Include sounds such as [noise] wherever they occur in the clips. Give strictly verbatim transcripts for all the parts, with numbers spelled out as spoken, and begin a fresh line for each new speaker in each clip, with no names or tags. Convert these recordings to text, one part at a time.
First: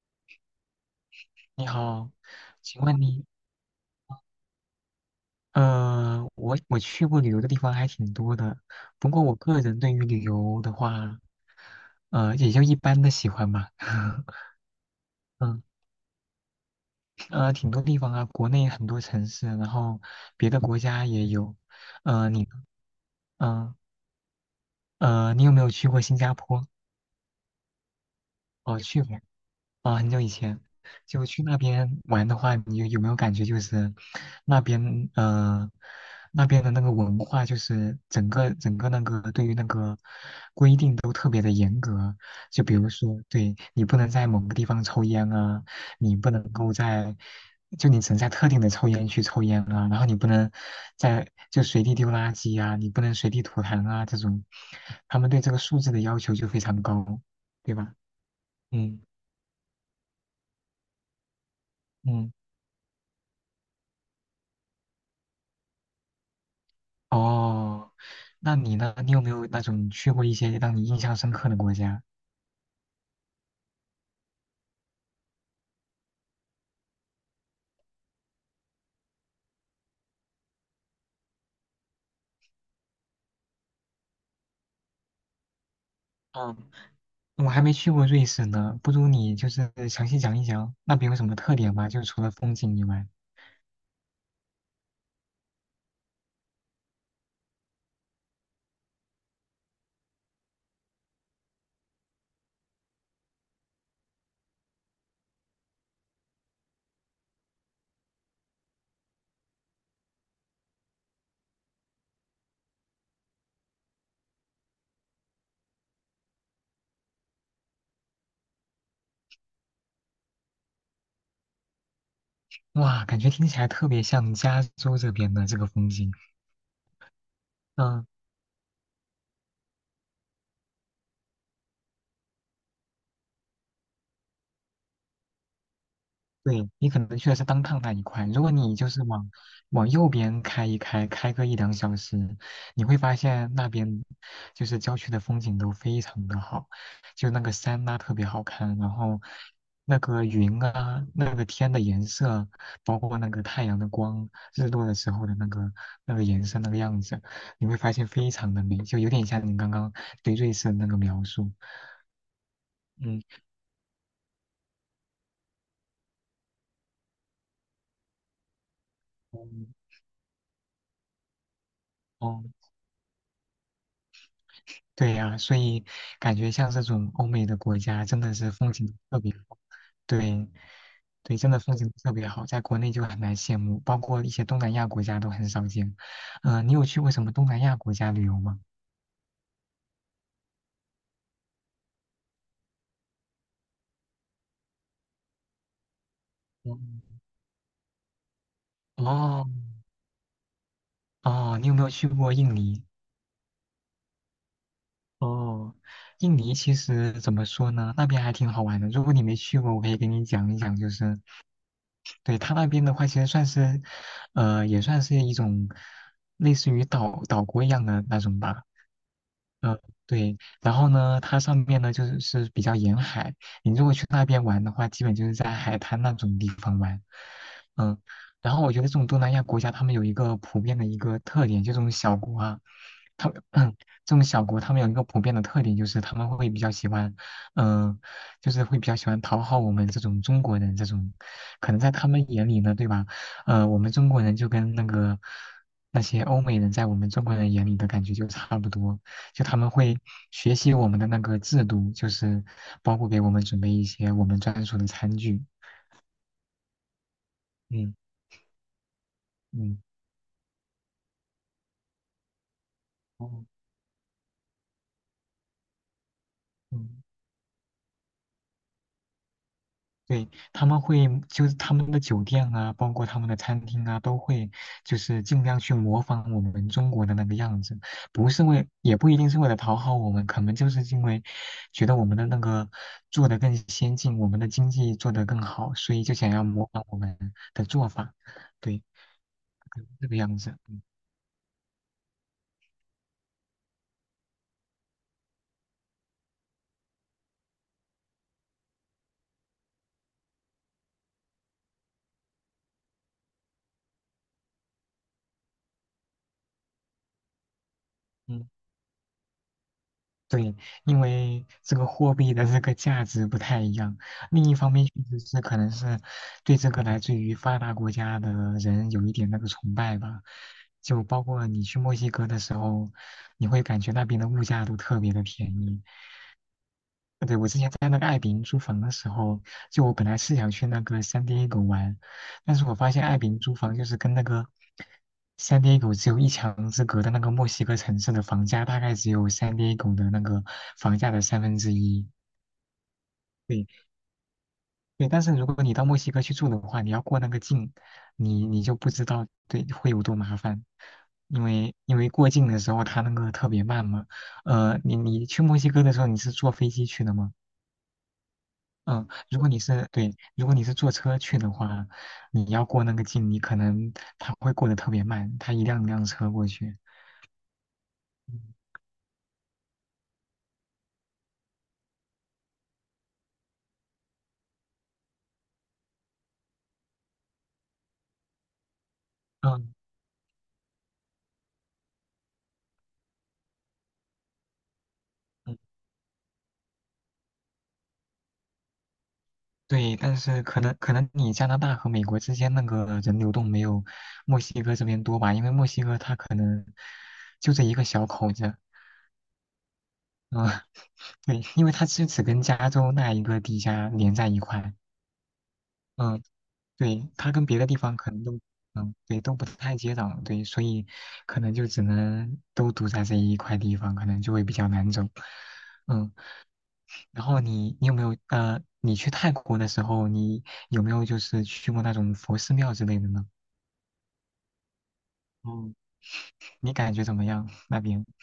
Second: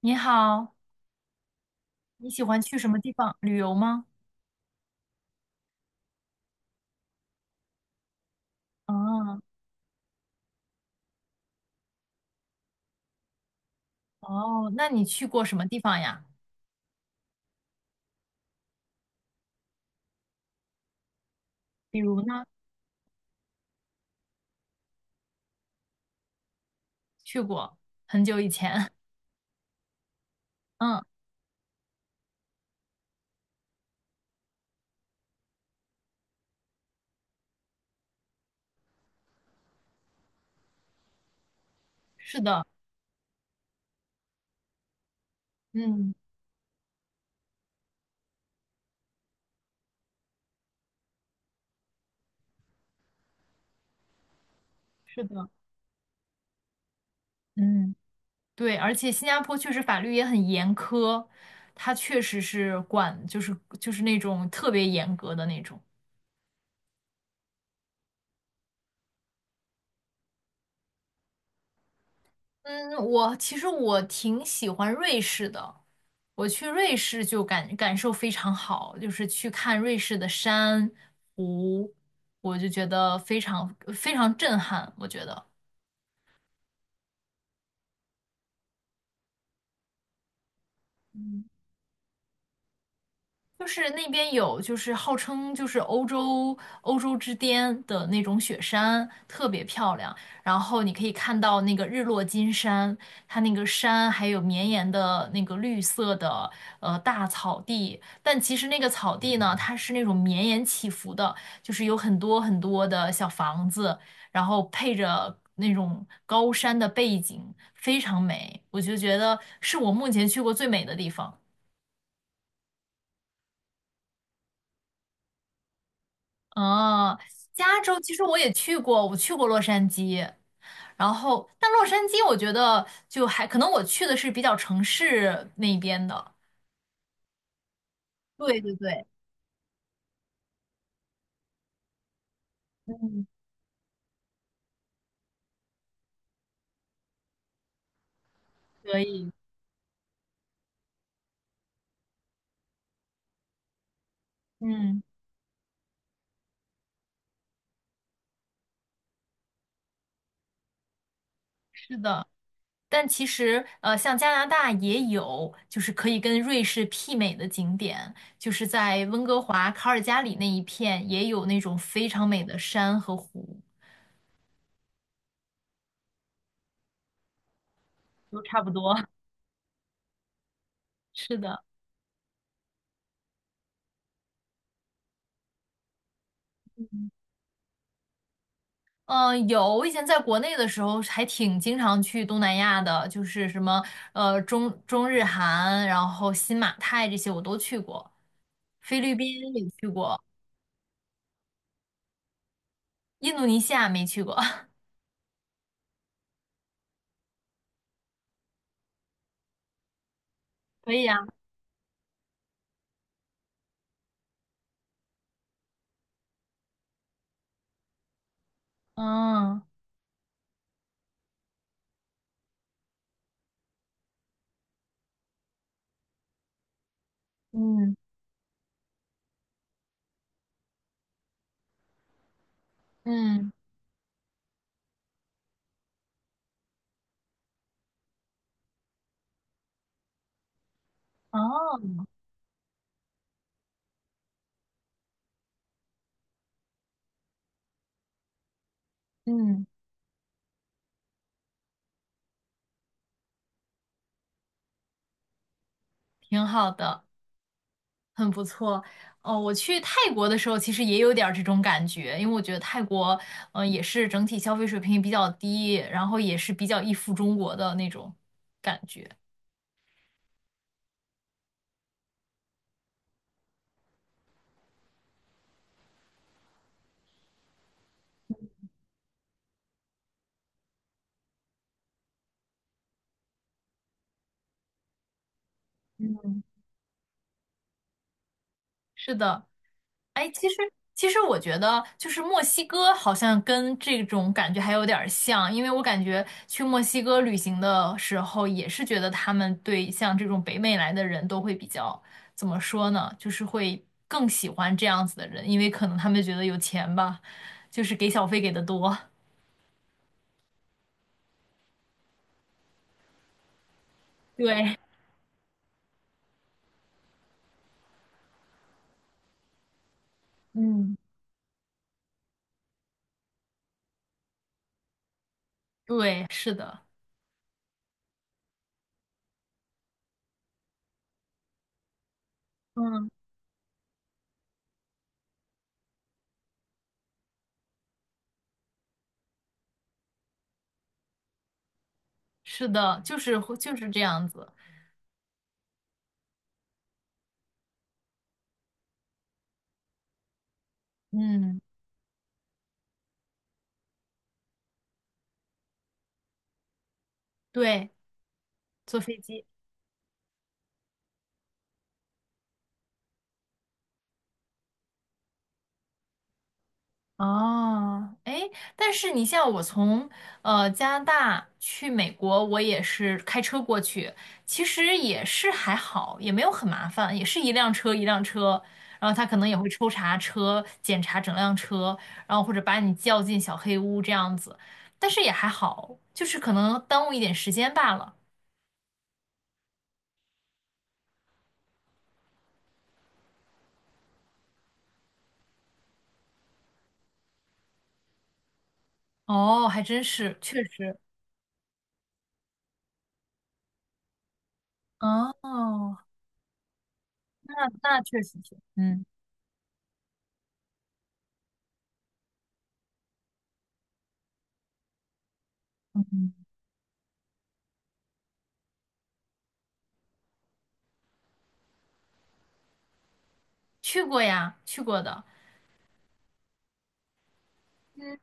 你好，
你好，
你喜欢去
请
什么
问
地
你，
方旅游吗？
呃，我我去过旅游的地方还挺多的，不过我
哦
个人对于旅游的话，呃，也就一般的喜欢吧。[laughs]
哦，那你去过什
嗯，
么地方呀？
呃，挺多地方啊，国内很多城市，然后别的国家也有。
比如
呃，你
呢？
呢，嗯、呃，你有没有去过新加坡？
去过很久以
哦，
前。[laughs]
去过。啊，很久以前
嗯，
就去那边玩的话，你有有没有感觉就是那边呃那边的那个文化，就是整个整个那个对于那个规定都特别的严格。
是
就
的，
比如说，对你不能在某个地方抽烟啊，
嗯，
你不能够在就你只能在特定的抽烟区抽烟啊，然后你不能在就随地丢垃圾啊，你不能随地吐痰啊这种，他
是
们对
的，
这个素质的要求就非常高，对
嗯，
吧？
对，而
嗯
且新加坡确实法律也很严苛，它确
嗯。
实是管，就是就是那种特别严格的那种。
哦，那你呢？你有没有那种去过一些让你印象深刻的国家？
嗯，我其实我挺喜欢瑞士的，我去瑞士就感感受非常好，就是去看瑞士的山湖，我就觉得非常非常震撼，我觉得。
嗯，我还没去过瑞士呢，不如你就是详细讲一讲那边有什么特点吧，就除了风景以外。
就是那边有，就是号称就是欧洲欧洲之巅的那种雪山，特别漂亮。然后你可以看到那个日落金山，它那个山还有绵延的那个绿色的呃大草地。但其实那个草地呢，它是那种绵延起伏的，就是有很多很多的小房子，然后配着那种高山的背景，非常美。我就觉得是我目前去过最美的地方。
哇，感觉听起来特别像加州这边的这个风景。
哦，加州
嗯。
其实我也去过，我去过洛杉矶，然后但洛杉矶我觉得就还可能我去的是比较城市那边的，
对，你可能去的是当趟那一块，如果
对对
你就是
对，
往往右边开一开，开个一两小时，你会发
嗯，
现那边就是郊区的风景都非常的好，就那个山呐、特别好看，然
可
后
以，
那个云啊，那个天的颜色，包括那个太阳的光，日落的
嗯，
时候的那个那个颜色那个样子，你会发现非常的美，就有点像你刚刚对瑞士的那个描述，
是的，但其
嗯
实呃，像加拿大也有就是可以跟瑞士媲美的景点，就是在温哥华、
嗯。
卡尔加里那一片也有那种非常美的
哦
山和湖，
对呀，所以感觉像这种欧美的国家真的
都
是
差不
风
多，
景
[laughs]
特别好，对，
是
对，真的
的。
风景特别好，在国内就很难羡慕，包括一些东南亚国家都很少见。嗯、你有去过什么东南亚国家旅游吗？
嗯，有，我以前在国内的时候还挺经常去东南亚的，就是什么呃中中日韩，然后新马泰这
嗯
些我都去过，菲律宾
哦
也去过，
哦，你有没有去过印尼？
印度尼西亚没去过，[laughs]
哦，印尼其实怎么说呢，那边还挺好玩的。如果你没去过，我可以给你讲一讲。就
可以啊，
是对它那边的话，其实算是，呃，也算是一种类似于岛岛国一样的那种吧。
嗯
嗯，对，然后呢，它上面呢就是是比较沿海，你如果去那边玩的话，基本就是在海滩那种地方玩，
嗯
嗯，然后我觉得这种东南亚国家，他们有一个普遍的一个特点，就这种小国啊，他们
嗯，
[clears throat] 这种小国，他们有一个普遍的特点，就是他们会比较喜欢，嗯、就是会比较喜欢讨好我们这种中国人，这种可能在
哦，
他们眼里呢，对吧？呃，我们中国人就跟那个那些欧美人在我们中国人眼里的感觉就差不多。就他
嗯，
们会学习我们的那个制度，就是包括给我们准备一些我们专属的餐具。
挺好的，
嗯
很不错。哦，我去
嗯
泰国的时候其实也有点儿这种感觉，因为我觉得泰国
哦，
呃也是整体消费水平比较低，然后也是比较依
嗯，
附中国的那种感觉。
对，他们会就是他们的酒店啊，包括他们的餐厅啊，都会就是尽量去模仿我们中国的那个样子，不是为，也不一定是为了讨好我们，可能就是因为觉得我们的那个做得更先进，我们的经济做得更好，所以就想要模仿我们的做法，对，
是的，
可能是这个
哎，
样
其实
子。
其实我觉得，就是墨西哥好像跟这种感觉还有点儿像，因为我感觉去墨西哥旅行的时候，也是觉得他们对像这种北美来的人都会比较，怎么说呢，就是会更喜欢这样子的人，因为可能他们觉得有钱吧，就是给小费
嗯。
给的多。
对，因为这个货币的这个价值不太一样。另一方
对
面，确实是可能是对这个来自于发达国家的人有一点那个崇拜吧。
[laughs]，嗯
就包括你去墨西哥的时候，你会感觉那边的物价都特别的便宜，
对，是的，
对，我之前在那个爱彼迎租房的时候，就我本来是想去那个 San Diego 玩，但是我发现
嗯，
爱彼迎租房就是跟那个 San Diego 只有一墙之隔的那个墨西哥城市的房价大概只有 San Diego 的那个房价的三分之一。
是的，就是会
对
就是这样子。
对，但是如果你到墨西哥去住的话，你要过那个境，你你就不知道对会有多麻烦，因
嗯，
为因为过境的时候它那个特别慢嘛。呃，你你去墨西哥的时候你是坐飞机去的吗？
对，坐
嗯，
飞
如
机。
果你是对，如果你是坐车去的话，你要过那个境，你可能它会过得特别慢，它一辆一辆车过去。
哦，哎，
嗯
但是你像我从呃加拿大去美国，我也是开车过去，其实也是还好，也没有很麻烦，也是一辆车一辆车，然后他可能也会
嗯，
抽查车，检查整辆车，然后或者把你叫进小黑屋这样子，但是也还
嗯
好，就是可能耽误一点时间罢了。
对，但是可能可能你加拿大和美国之间那个人流动没有墨西哥这边多吧，因为墨西哥它可能就这一个小口子，
哦，还真是，
嗯，
确
[laughs]
实，
对，因为它是只跟加州那一个地下连在一块，
哦，
嗯，对，它跟
那
别的地方
那
可
确
能
实
都，
是，
嗯，
嗯
对，都不太接壤，对，所以可能就只能都堵在这一块地方，可能就会比较难走。
嗯，
嗯，
嗯
然后你你有没有呃，你去泰国的时候，你有没有就是去过那种佛寺庙之类的呢？
去过呀，去过的。
嗯，你感觉怎么样那边？
嗯。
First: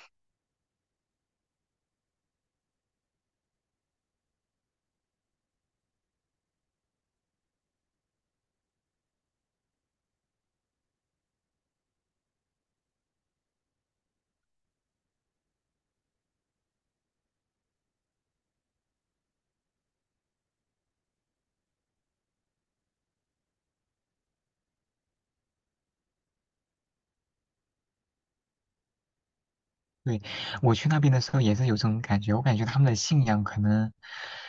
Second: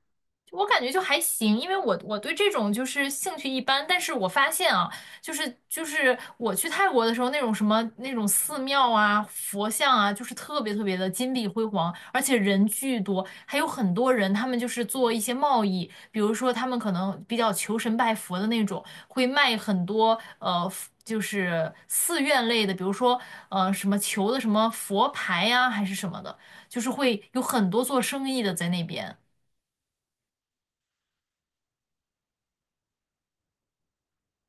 我感觉就还行，因为我我对这种就是兴趣一般，但是我发现啊，就是就是我去泰国的时候，那种什么那种寺庙啊、佛像啊，就是特别特别的金碧辉煌，而且人巨多，还有很多人，他们就是做一些贸易，比如说他们可能比较求神拜佛的那种，会卖很多呃。就是寺院类的，比如说，呃，什么求的什么佛牌呀、还是什么的，就是会有很多做生意的在那边。
对，我去那边的时候也是有这种感觉，我感觉他们的信仰可能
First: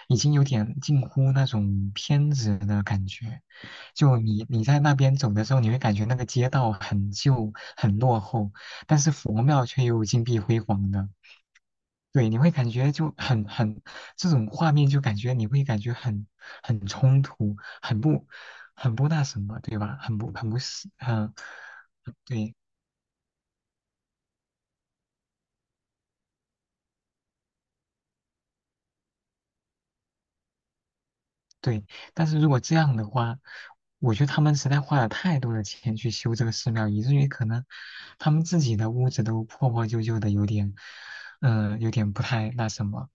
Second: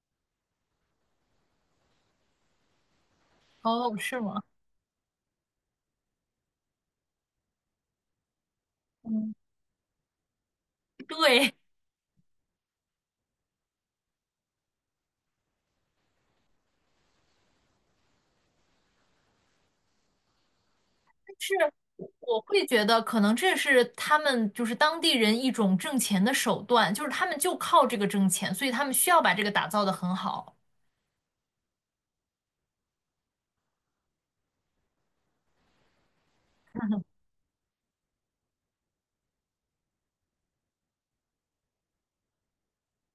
已经有点近乎那种偏执的感觉。
哦，
就
是吗？
你你在那边走的时候，你会感觉那个街道很旧、很落后，但是
嗯，
佛庙却又金碧辉煌的。
对，
对，你会感觉就很很这种画面，就感觉你会感觉很很冲突，很不很不那什么，对吧？很不很不是，嗯，
是我
对。
会觉得可能这是他们就是当地人一种挣钱的手段，就是他们就靠这个挣钱，所以他们需要把这个打造的很好。
对，但是如果这样的话，我觉得他们实在花了太多的钱去修这个寺庙，以至于可能他们自己的屋子都破破旧旧的，有点，嗯、有点不太那什么，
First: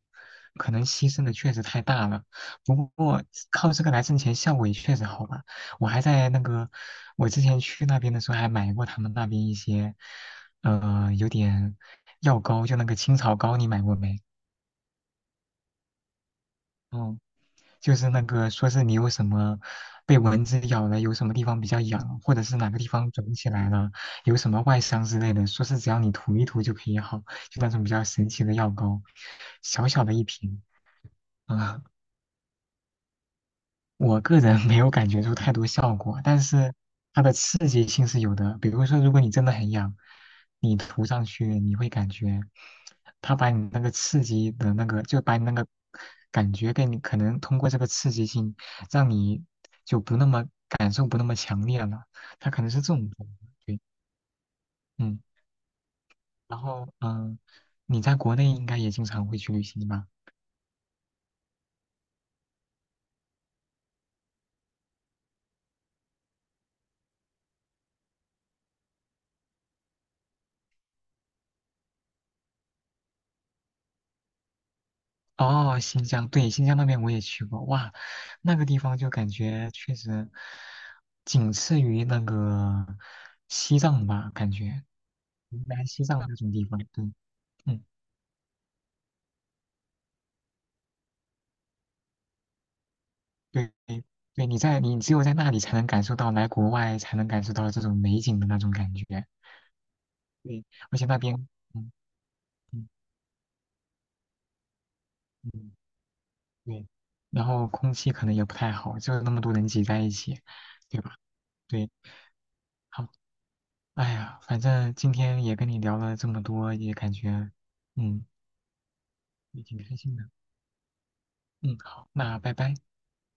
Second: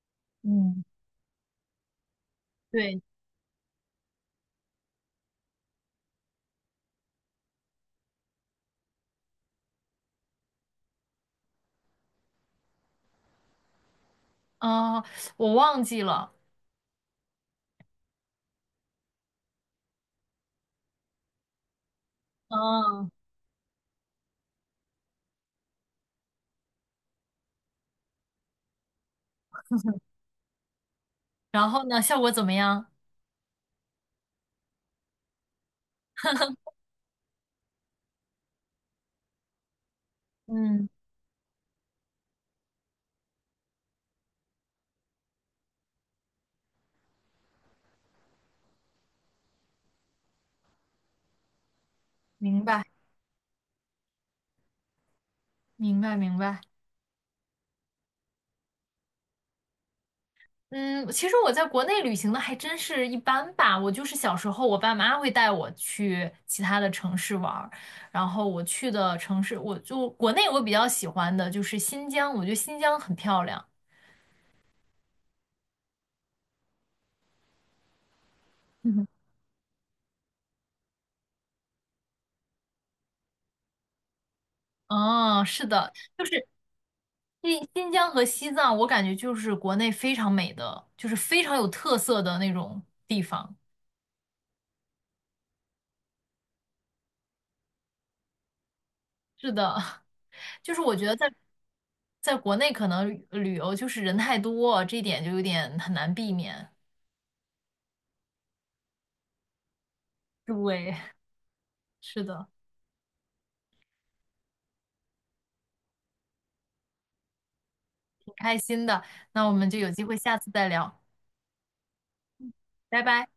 可
嗯，
能牺牲的确实太大了。不
对，
过靠这个来挣钱，效果也确实好吧。我还在那个，我之前去那边的时候还买过他们那边一些，呃，有点药膏，就那个青草膏，你买过没？
啊、我忘记了。
嗯。就是那个说是你有什么被蚊子咬了，有什么地方比较痒，或者是哪个地
嗯，
方肿起来了，有什么外伤之类的，说是只要你涂一涂就可以好，就那种比较神奇的药膏，小小的一瓶
然
啊。
后呢，效果怎么样？
我个人没有感觉出太多效果，但是它的刺激性是有的。比如说，如果你真的很痒，你
嗯，
涂上去，你会感觉它把你那个刺激的那个，就把你那个感觉给你，可能通过这个刺激性，让你就不那么感受不那么强烈了。它可
明
能是
白，
这种作用对，嗯。
明白，明
然
白。
后，嗯，你在国内应该也经常会去旅行吧？
嗯，其实我在国内旅行的还真是一般吧。我就是小时候，我爸妈会带我去其他的城市玩儿，然后我去的城市，我就国内我比较喜欢的就是新疆，我觉得新疆很漂亮。
哦，新疆，对，新疆那边我也去过，哇，那个地方
嗯
就感觉确实仅次于那个西藏吧，感觉
嗯，
云
是
南、
的，
西藏
就
那
是
种地方，对，
新
嗯，
新疆和西藏，我感觉就是国内非常美的，就是非常有特色的那种地方。
对，对，你在你只有在那里才能感受到，来国外才能感受到这种美景的那种感觉，
是的，[laughs]
对，
就是我
而
觉
且
得
那
在
边，嗯
在国内可
嗯
能旅游就是人太多，这一点就有
嗯，
点很难避免。
对，然后空气可能也不太好，就那么多人挤在一起，
对，
对吧？对，
是的，
好。哎呀，反正今天也跟你聊了这么多，也感觉嗯
挺开心的。那我
也
们就
挺
有
开
机
心
会
的。
下次再聊，
嗯，好，那拜拜。
拜拜。